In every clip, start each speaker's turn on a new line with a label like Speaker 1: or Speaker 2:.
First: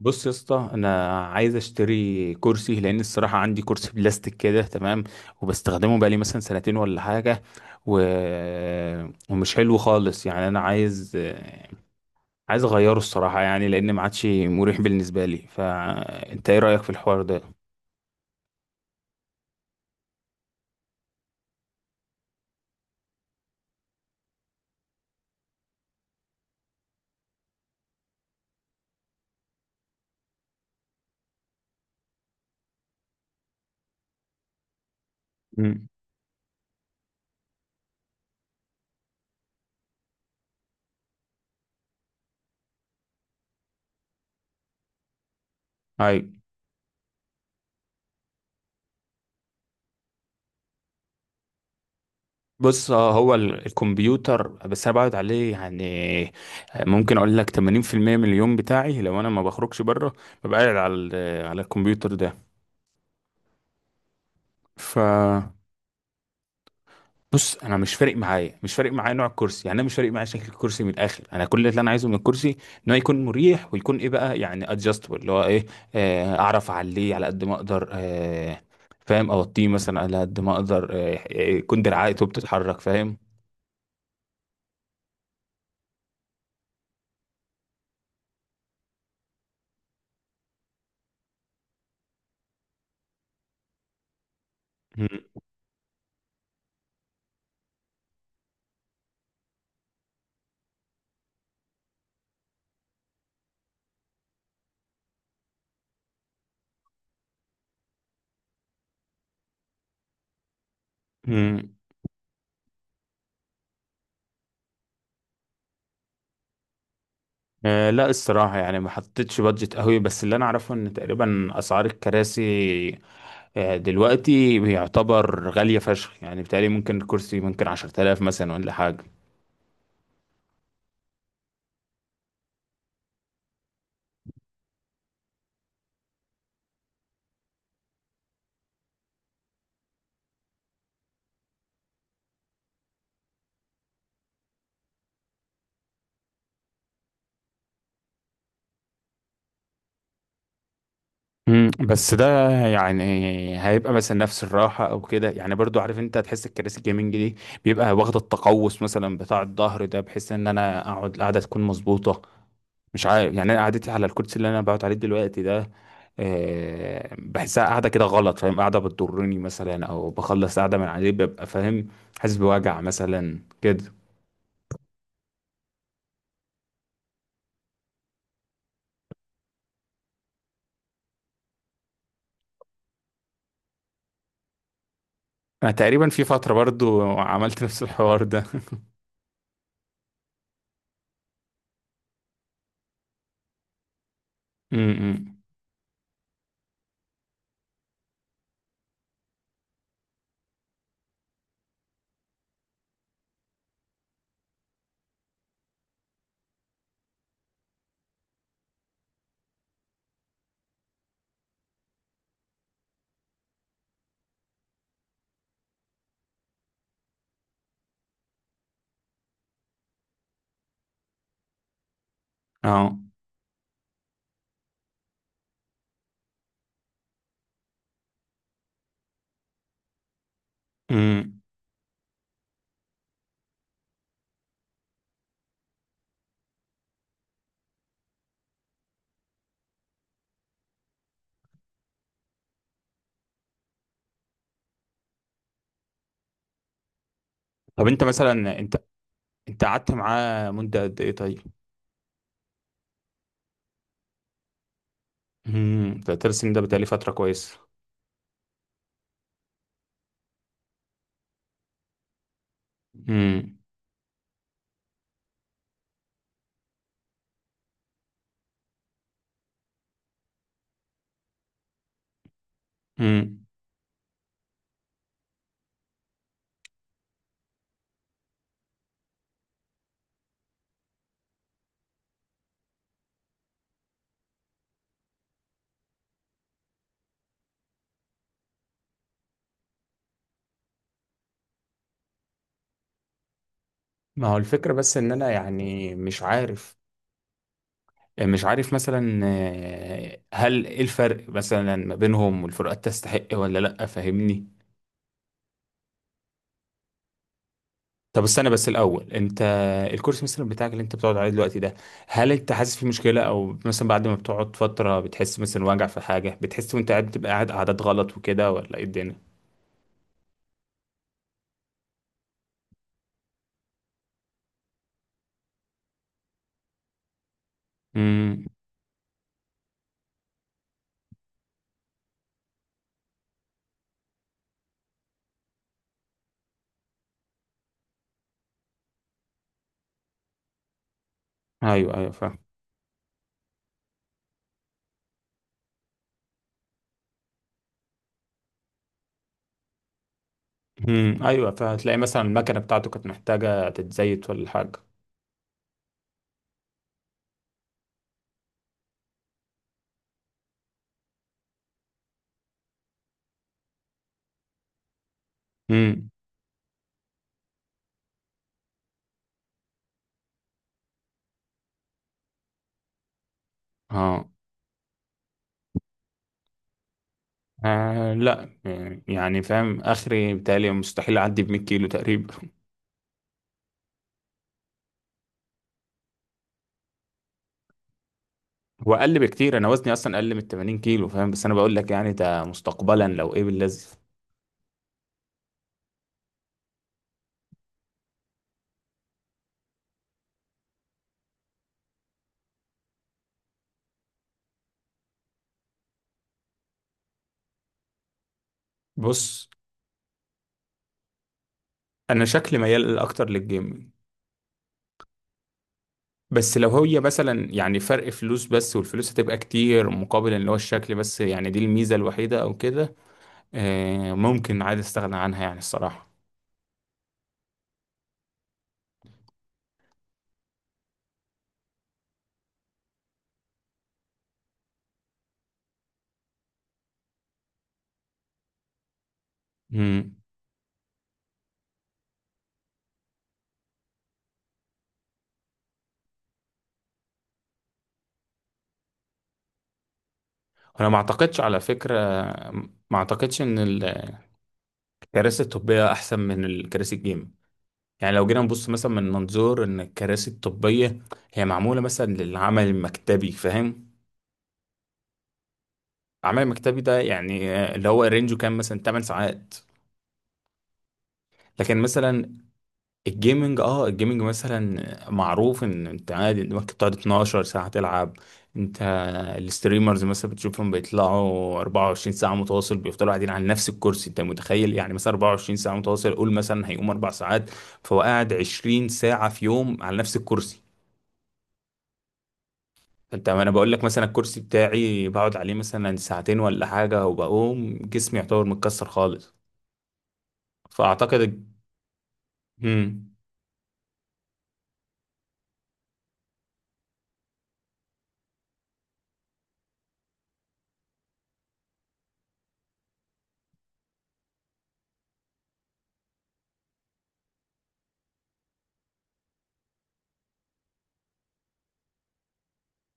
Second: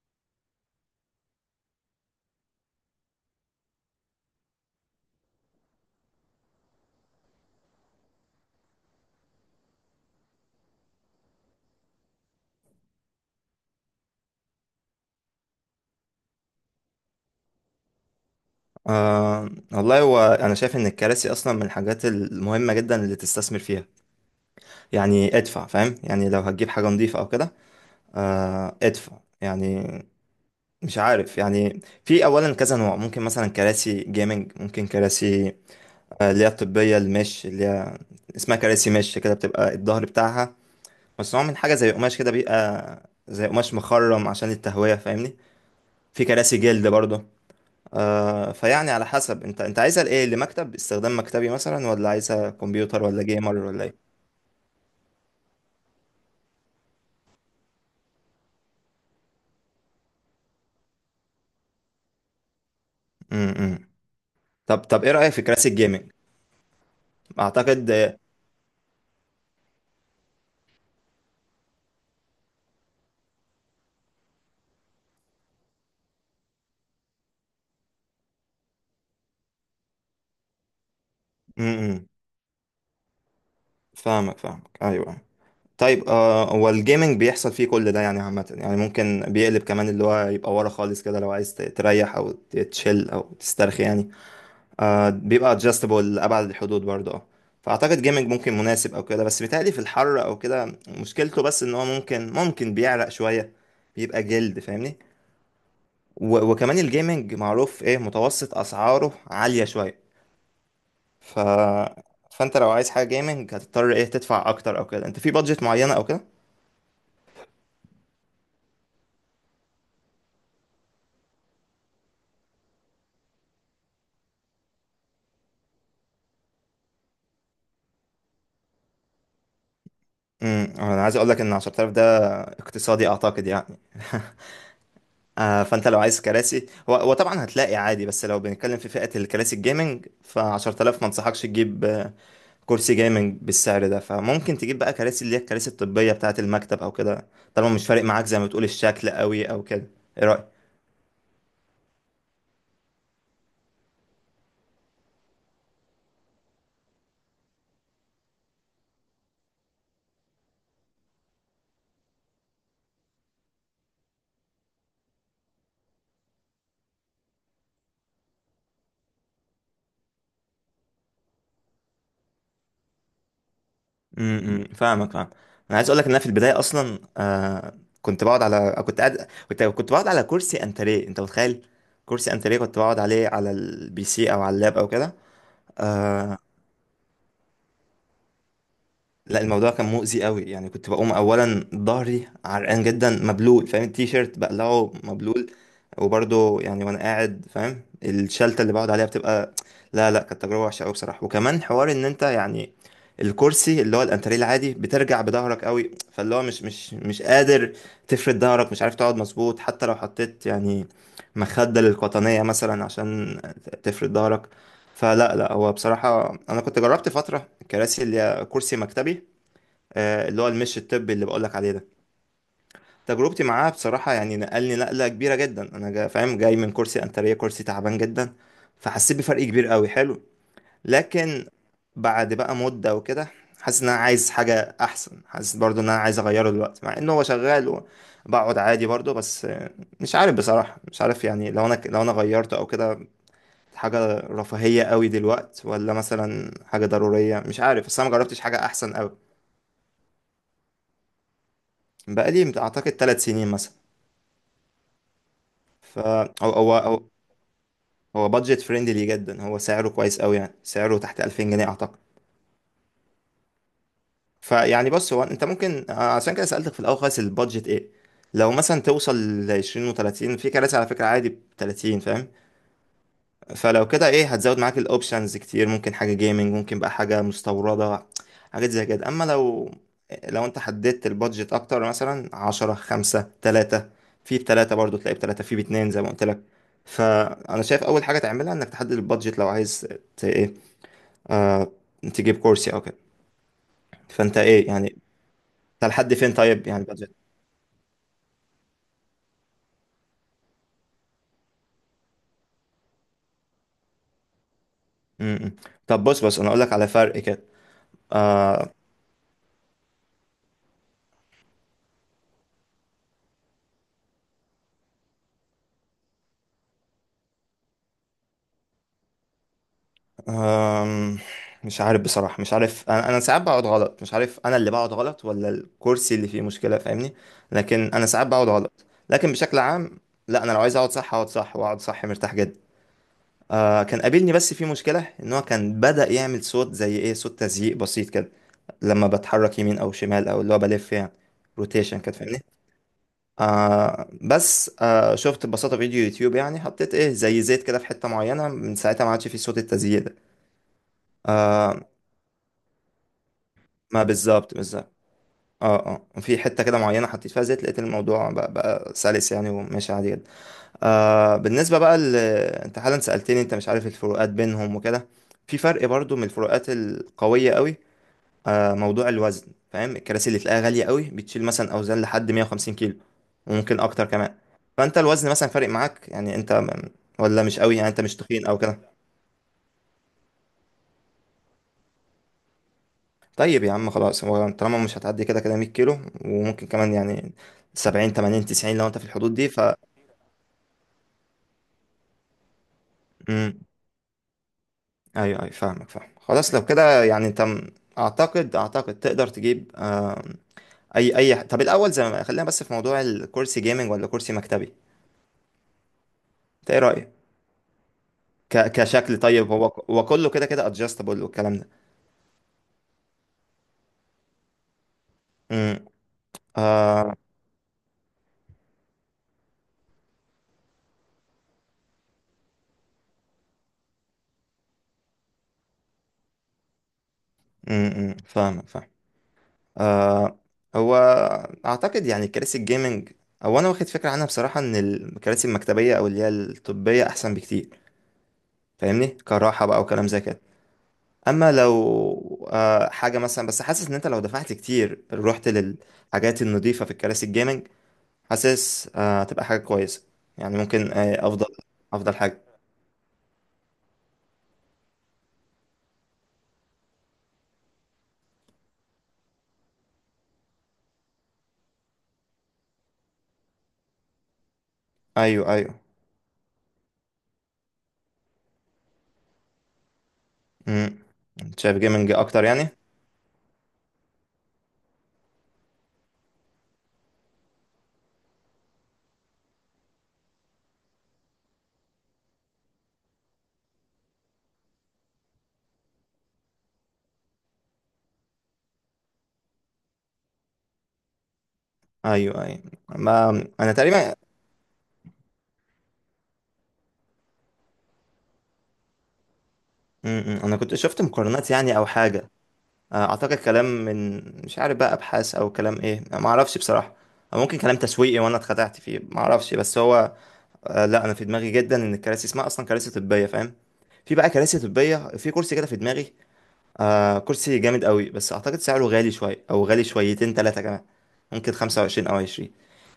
Speaker 1: بص يا اسطى، انا عايز اشتري كرسي لان الصراحه عندي كرسي بلاستيك كده تمام، وبستخدمه بقالي مثلا سنتين ولا حاجه، و... ومش حلو خالص يعني، انا عايز اغيره الصراحه، يعني لان ما عادش مريح بالنسبه لي. فانت ايه رايك في الحوار ده؟
Speaker 2: آه والله، هو أنا شايف إن الكراسي أصلا من الحاجات المهمة جدا اللي تستثمر فيها يعني. ادفع، فاهم؟ يعني لو هتجيب حاجة نظيفة أو كده. آه، ادفع يعني. مش عارف يعني، في أولا كذا نوع، ممكن مثلا كراسي جيمنج، ممكن كراسي
Speaker 1: امم.
Speaker 2: آه، اللي هي الطبية، المش اللي هي اسمها كراسي، مش كده، بتبقى الظهر بتاعها مصنوع من حاجة زي قماش كده، بيبقى زي قماش مخرم عشان التهوية، فاهمني؟
Speaker 1: اي.
Speaker 2: في كراسي جلد برضه. آه، فيعني على حسب انت عايزها لايه، لمكتب استخدام مكتبي مثلا، ولا عايزها
Speaker 1: بص،
Speaker 2: كمبيوتر، ولا
Speaker 1: هو
Speaker 2: جيمر، ولا ايه؟
Speaker 1: الكمبيوتر بس انا بقعد عليه يعني، ممكن اقول لك 80% من اليوم بتاعي، لو انا ما بخرجش بره ببقى قاعد على على الكمبيوتر ده.
Speaker 2: امم طب
Speaker 1: ف
Speaker 2: طب ايه رأيك في كراسي الجيمنج؟
Speaker 1: بص، انا
Speaker 2: اعتقد.
Speaker 1: مش فارق معايا نوع الكرسي، يعني انا مش فارق معايا شكل الكرسي. من الاخر، انا كل اللي انا عايزه من الكرسي ان هو يكون مريح، ويكون ايه بقى يعني ادجستبل، اللي هو ايه، اعرف اعليه على قد ما اقدر، فاهم، اوطيه مثلا على قد ما اقدر، يكون
Speaker 2: امم
Speaker 1: دراعاته بتتحرك، فاهم.
Speaker 2: فاهمك فاهمك، ايوه. طيب، آه، هو الجيمنج بيحصل فيه كل ده يعني عامة، يعني ممكن بيقلب كمان، اللي هو يبقى ورا خالص كده لو عايز تريح او تشيل او تسترخي يعني.
Speaker 1: مم.
Speaker 2: آه، بيبقى ادجستبل لأبعد الحدود برضه، اه. فأعتقد جيمنج ممكن مناسب أو كده، بس بيتهيألي في الحر أو كده مشكلته، بس إن هو ممكن بيعرق شوية. بيبقى جلد، فاهمني؟ وكمان الجيمنج معروف إيه، متوسط أسعاره عالية شوية. ف...
Speaker 1: مم.
Speaker 2: فأنت لو عايز حاجة جيمنج هتضطر إيه تدفع أكتر أو كده، أنت في بادجت معينة أو كده؟
Speaker 1: لا الصراحه يعني ما حطيتش بادجت قوي، بس اللي انا اعرفه ان تقريبا اسعار الكراسي دلوقتي بيعتبر غالية فشخ يعني، بالتالي ممكن الكرسي ممكن 10000 مثلا ولا حاجة.
Speaker 2: أنا عايز أقولك إن 10000 ده اقتصادي أعتقد يعني. آه، فانت لو عايز كراسي، هو طبعا هتلاقي عادي، بس لو بنتكلم في فئة الكراسي الجيمنج، ف 10000 ما انصحكش تجيب، آه، كرسي جيمنج بالسعر ده. فممكن تجيب بقى كراسي، اللي هي الكراسي الطبية بتاعة المكتب او كده، طالما مش فارق معاك زي ما بتقول الشكل قوي او كده. ايه رأيك؟
Speaker 1: مم، بس ده يعني هيبقى مثلا نفس الراحة أو كده يعني، برضو عارف أنت هتحس الكراسي الجيمنج دي بيبقى واخدة التقوس مثلا بتاع الظهر ده، بحيث إن أنا أقعد القعدة تكون مظبوطة. مش عارف يعني، أنا قعدتي على الكرسي اللي أنا بقعد عليه دلوقتي ده، بحسها قاعدة كده غلط، فاهم، قاعدة بتضرني مثلا أو بخلص قاعدة من عليه ببقى فاهم حاسس بوجع مثلا كده.
Speaker 2: فاهمك فاهم. انا عايز اقول لك ان انا في البداية اصلا، آه، كنت بقعد على كرسي انتريه، انت متخيل؟ كرسي انتريه كنت بقعد عليه على البي سي، او على اللاب او كده.
Speaker 1: أنا تقريبا في
Speaker 2: آه،
Speaker 1: فترة برضو عملت نفس الحوار ده.
Speaker 2: لا، الموضوع كان مؤذي قوي يعني. كنت بقوم اولا ظهري عرقان جدا، مبلول، فاهم؟ التيشيرت بقلعه
Speaker 1: امم.
Speaker 2: مبلول. وبرضه يعني وانا قاعد، فاهم، الشلته اللي بقعد عليها بتبقى. لا، لا، كانت تجربه وحشه قوي بصراحه. وكمان حوار ان انت يعني الكرسي اللي هو الانتريه العادي بترجع بظهرك قوي، فاللي هو مش قادر تفرد ظهرك، مش عارف تقعد مظبوط حتى لو حطيت يعني مخدة للقطنية مثلا عشان تفرد ظهرك. فلا، لا، هو بصراحة أنا كنت جربت فترة الكراسي اللي هي كرسي مكتبي، آه، اللي هو المش الطبي اللي بقولك عليه ده.
Speaker 1: اه.
Speaker 2: تجربتي معاه بصراحة يعني نقلني نقلة كبيرة جدا. أنا جا، فاهم، جاي من كرسي أنترية كرسي تعبان جدا، فحسيت بفرق كبير قوي، حلو.
Speaker 1: امم.
Speaker 2: لكن بعد بقى مدة وكده، حاسس إن أنا عايز حاجة أحسن، حاسس برضو إن أنا عايز أغيره دلوقتي مع إن هو شغال وبقعد عادي برضو، بس آه، مش عارف بصراحة، مش عارف يعني لو أنا غيرته أو كده، حاجة رفاهية قوي دلوقتي ولا مثلا حاجة ضرورية، مش
Speaker 1: طب
Speaker 2: عارف، بس
Speaker 1: انت
Speaker 2: أنا مجربتش
Speaker 1: مثلا
Speaker 2: حاجة
Speaker 1: انت
Speaker 2: أحسن قوي.
Speaker 1: انت قعدت معاه مدة قد ايه طيب؟
Speaker 2: بقالي أعتقد 3 سنين مثلا.
Speaker 1: امم، ده
Speaker 2: فهو
Speaker 1: ترسم، ده
Speaker 2: هو
Speaker 1: بقالي
Speaker 2: هو
Speaker 1: فترة كويسة.
Speaker 2: هو بادجت فريندلي جدا، هو سعره كويس قوي يعني، سعره تحت 2000 جنيه اعتقد.
Speaker 1: امم.
Speaker 2: فيعني، بص، هو انت ممكن، آه، عشان كده سألتك في الاول خالص البادجت ايه. لو مثلا توصل ل 20 و30، في كراسي على فكرة عادي ب 30، فاهم؟
Speaker 1: امم.
Speaker 2: فلو كده ايه، هتزود معاك الاوبشنز كتير، ممكن حاجه جيمنج، ممكن بقى حاجه مستورده، حاجات زي كده. اما لو انت حددت البادجت اكتر، مثلا عشرة خمسة تلاتة، في بتلاتة برضو تلاقي، بتلاتة في باتنين زي ما قلت لك. فانا شايف اول حاجه تعملها انك تحدد البادجت، لو عايز ايه، آه... تجيب كورسي او كده.
Speaker 1: ما هو
Speaker 2: فانت ايه
Speaker 1: الفكرة بس
Speaker 2: يعني،
Speaker 1: ان انا
Speaker 2: انت
Speaker 1: يعني
Speaker 2: لحد
Speaker 1: مش
Speaker 2: فين طيب
Speaker 1: عارف،
Speaker 2: يعني البادجت؟
Speaker 1: مش عارف مثلا، هل ايه الفرق مثلا ما بينهم والفروقات تستحق ولا لا، فاهمني؟
Speaker 2: م- م. طب بص، انا اقول لك على فرق كده.
Speaker 1: طب استنى بس الاول، انت الكورس مثلا بتاعك اللي انت بتقعد عليه دلوقتي ده، هل انت حاسس فيه مشكلة او مثلا بعد ما بتقعد فترة بتحس مثلا وجع في حاجة، بتحس وانت قاعد بتبقى قاعد قعدات غلط وكده، ولا ايه الدنيا؟
Speaker 2: أم، مش عارف بصراحة، مش عارف، أنا ساعات بقعد غلط، مش عارف أنا اللي بقعد غلط ولا الكرسي اللي فيه مشكلة، فاهمني؟ لكن أنا ساعات
Speaker 1: امم.
Speaker 2: بقعد غلط، لكن بشكل عام لا، أنا لو عايز أقعد صح أقعد صح، وأقعد صح مرتاح جدا. آه، كان قابلني بس في مشكلة إن هو كان بدأ يعمل صوت، زي إيه، صوت تزييق بسيط كده لما بتحرك يمين أو شمال، أو اللي هو بلف يعني،
Speaker 1: ايوه،
Speaker 2: روتيشن
Speaker 1: ايوه
Speaker 2: كده،
Speaker 1: فاهم.
Speaker 2: فاهمني؟ آه، بس آه شفت ببساطة فيديو يوتيوب يعني، حطيت إيه زي زيت كده في حتة معينة، من ساعتها ما عادش فيه صوت التزييق ده.
Speaker 1: امم. ايوه،
Speaker 2: آه،
Speaker 1: فهتلاقي مثلا المكنه بتاعته كانت محتاجه
Speaker 2: ما
Speaker 1: تتزيت ولا
Speaker 2: بالظبط
Speaker 1: حاجه.
Speaker 2: بالظبط. اه، اه، وفي حته كده معينه حطيت فيها زيت، لقيت الموضوع بقى سلس يعني، وماشي عادي جدا. آه، بالنسبه بقى انت حالا سالتني انت مش عارف الفروقات بينهم وكده. في فرق
Speaker 1: امم.
Speaker 2: برضو، من الفروقات القويه قوي، آه، موضوع الوزن، فاهم؟ الكراسي اللي تلاقيها غاليه قوي بتشيل مثلا اوزان لحد 150 كيلو، وممكن اكتر
Speaker 1: اه.
Speaker 2: كمان. فانت الوزن مثلا فارق معاك يعني، انت ولا مش قوي، يعني انت مش تخين
Speaker 1: لا
Speaker 2: او كده؟
Speaker 1: يعني، فاهم، اخري بتهيألي مستحيل اعدي ب 100 كيلو تقريبا.
Speaker 2: طيب يا عم، خلاص، هو طالما مش هتعدي كده كده 100 كيلو، وممكن كمان يعني 70 80 90، لو انت في
Speaker 1: واقل
Speaker 2: الحدود دي،
Speaker 1: بكتير، انا وزني اصلا اقل من 80 كيلو فاهم، بس انا بقول لك يعني ده مستقبلا لو ايه
Speaker 2: امم
Speaker 1: باللذي.
Speaker 2: ايوه ايوه، فاهمك فاهم. خلاص لو كده يعني انت اعتقد تقدر تجيب، آه، اي اي، طب الاول، زي ما خلينا، بس في موضوع الكرسي جيمنج ولا كرسي مكتبي، انت ايه رايك، كشكل؟
Speaker 1: بص،
Speaker 2: طيب، هو هو كله كده كده ادجستبل والكلام ده.
Speaker 1: انا شكلي ميال اكتر للجيم.
Speaker 2: امم
Speaker 1: بس لو هي مثلا يعني فرق فلوس بس، والفلوس هتبقى كتير مقابل اللي هو الشكل بس يعني، دي الميزه الوحيده او كده، ممكن عادي استغنى عنها يعني الصراحه.
Speaker 2: أمم، فاهمك فاهم. آه، هو اعتقد يعني كراسي الجيمنج، او انا واخد فكره عنها بصراحه، ان الكراسي المكتبيه، او اللي هي الطبيه، احسن بكتير. فاهمني؟ كراحه بقى وكلام
Speaker 1: مم.
Speaker 2: زي كده. اما لو حاجه مثلا، بس حاسس ان انت لو دفعت كتير رحت للحاجات النظيفه في الكراسي الجيمنج، حاسس آه هتبقى حاجه كويسه، يعني
Speaker 1: انا
Speaker 2: ممكن
Speaker 1: ما
Speaker 2: آه
Speaker 1: اعتقدش
Speaker 2: افضل،
Speaker 1: على فكره،
Speaker 2: افضل حاجه.
Speaker 1: ما اعتقدش ان الكراسي الطبيه احسن من الكراسي الجيم. يعني لو جينا نبص مثلا من منظور ان الكراسي الطبيه هي معموله مثلا للعمل المكتبي، فاهم،
Speaker 2: ايوه ايوه.
Speaker 1: العمل المكتبي ده يعني اللي هو رينجه كام مثلا 8 ساعات.
Speaker 2: امم
Speaker 1: لكن
Speaker 2: شايف جيمنج
Speaker 1: مثلا
Speaker 2: اكتر يعني.
Speaker 1: الجيمنج مثلا معروف ان انت عادي انت ممكن تقعد 12 ساعة تلعب. انت الستريمرز مثلا بتشوفهم بيطلعوا 24 ساعة متواصل، بيفضلوا قاعدين على نفس الكرسي، انت متخيل يعني مثلا 24 ساعة متواصل، قول مثلا هيقوم 4 ساعات، فهو قاعد 20 ساعة في يوم على نفس الكرسي.
Speaker 2: ايوه، ايوه،
Speaker 1: انت،
Speaker 2: ما
Speaker 1: انا بقول
Speaker 2: انا
Speaker 1: لك مثلا
Speaker 2: تقريبا.
Speaker 1: الكرسي بتاعي بقعد عليه مثلا ساعتين ولا حاجة وبقوم جسمي يعتبر متكسر خالص.
Speaker 2: انا كنت شفت
Speaker 1: فاعتقد.
Speaker 2: مقارنات يعني او حاجه، آه،
Speaker 1: مم.
Speaker 2: اعتقد كلام من، مش عارف بقى، ابحاث او كلام، ايه ما اعرفش بصراحه. أو ممكن كلام تسويقي وانا اتخدعت فيه، ما اعرفش، بس هو آه، لا، انا في دماغي جدا ان الكراسي اسمها اصلا كراسي طبيه، فاهم؟ في بقى كراسي طبيه، في كرسي كده في دماغي، آه، كرسي جامد قوي، بس اعتقد سعره غالي شويه، او غالي شويتين ثلاثه كمان. ممكن 25 او 20.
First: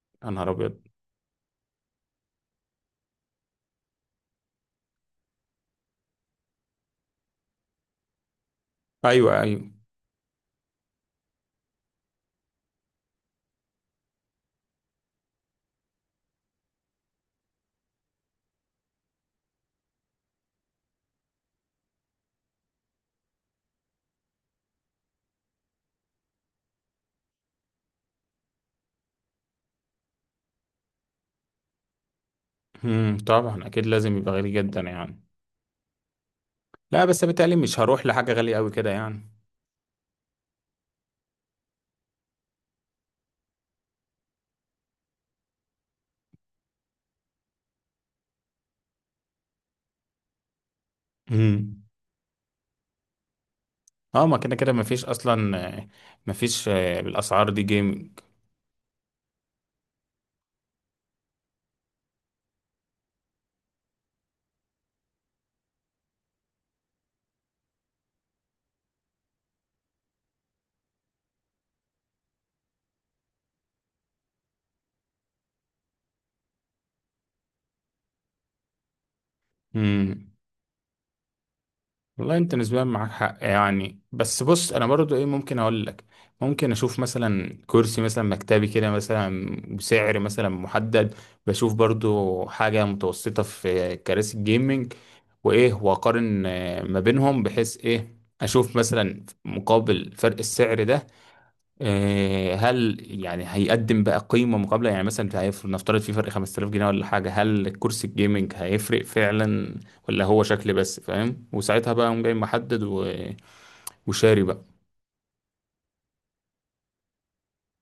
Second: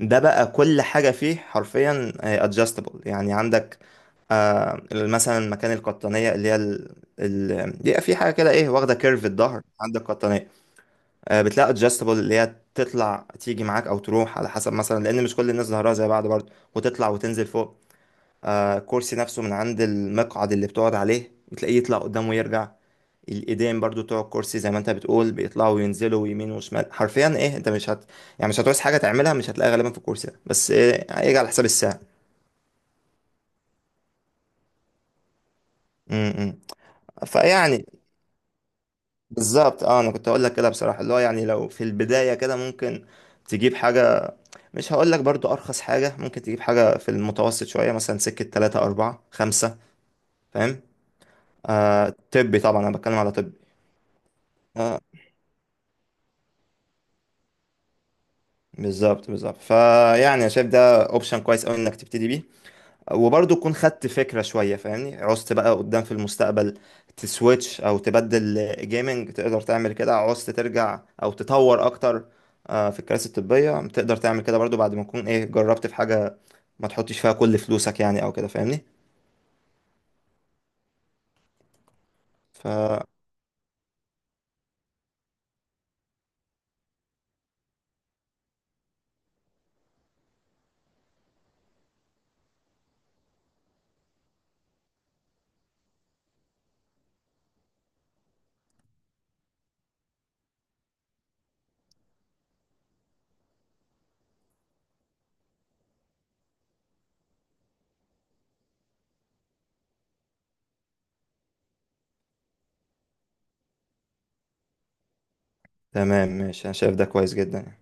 Speaker 2: ده
Speaker 1: يا
Speaker 2: بقى
Speaker 1: نهار ابيض.
Speaker 2: كل حاجه فيه حرفيا ادجستبل يعني. عندك آه مثلا مكان القطنيه، اللي هي بيبقى في حاجه كده ايه، واخده كيرف
Speaker 1: ايوه ايوه.
Speaker 2: الظهر، عندك قطنيه، آه، بتلاقي ادجستبل، اللي هي تطلع تيجي معاك او تروح على حسب، مثلا لان مش كل الناس ظهرها زي بعض برضه، وتطلع وتنزل فوق. آه، كرسي نفسه من عند المقعد اللي بتقعد عليه، بتلاقيه يطلع قدام ويرجع. الايدين برضو بتوع الكرسي، زي ما انت بتقول، بيطلعوا وينزلوا يمين وشمال حرفيا. ايه، انت مش هت يعني مش هتعوز حاجه تعملها مش هتلاقيها غالبا في الكرسي ده، بس إيه هيجي على حساب الساعه.
Speaker 1: طبعا اكيد لازم يبقى غالي جدا يعني.
Speaker 2: امم.
Speaker 1: لا بس بالتالي مش
Speaker 2: فيعني
Speaker 1: هروح لحاجه غاليه قوي كده يعني.
Speaker 2: بالظبط، اه، انا كنت اقول لك كده بصراحه، اللي هو يعني لو في البدايه كده ممكن تجيب حاجه، مش هقول لك برضو ارخص حاجه، ممكن تجيب حاجه في المتوسط شويه، مثلا سكه 3 4 5، فاهم؟
Speaker 1: امم.
Speaker 2: آه، طبي طبعا، انا بتكلم على طبي.
Speaker 1: اه. ما كده كده
Speaker 2: اه،
Speaker 1: مفيش اصلا، مفيش، بالاسعار دي جيمنج.
Speaker 2: بالظبط بالظبط، فيعني انا شايف ده اوبشن كويس قوي انك تبتدي بيه، وبرضه تكون خدت فكره شويه، فاهمني؟ عوزت بقى قدام في المستقبل تسويتش او تبدل جيمنج تقدر تعمل كده، عوزت ترجع او تطور اكتر، آه، في الكراسي الطبيه تقدر تعمل كده برضه بعد ما تكون ايه جربت في حاجه، ما تحطش فيها كل فلوسك يعني او كده، فاهمني؟
Speaker 1: امم. والله انت نسبيا
Speaker 2: فتمام.
Speaker 1: معاك حق يعني. بس بص، انا برضو ايه ممكن اقول لك، ممكن اشوف مثلا كرسي مثلا مكتبي كده مثلا بسعر مثلا محدد، بشوف برضو حاجة متوسطة في كراسي الجيمنج، وايه واقارن، ما بينهم، بحيث ايه اشوف مثلا مقابل فرق السعر ده، هل يعني هيقدم بقى قيمة مقابلة يعني، مثلا هيفرق نفترض في فرق 5000 جنيه ولا حاجة، هل الكرسي الجيمنج هيفرق فعلا ولا هو شكل بس، فاهم، وساعتها بقى قوم جاي محدد وشاري بقى
Speaker 2: ماشي، انا شايف ده كويس جدا يعني.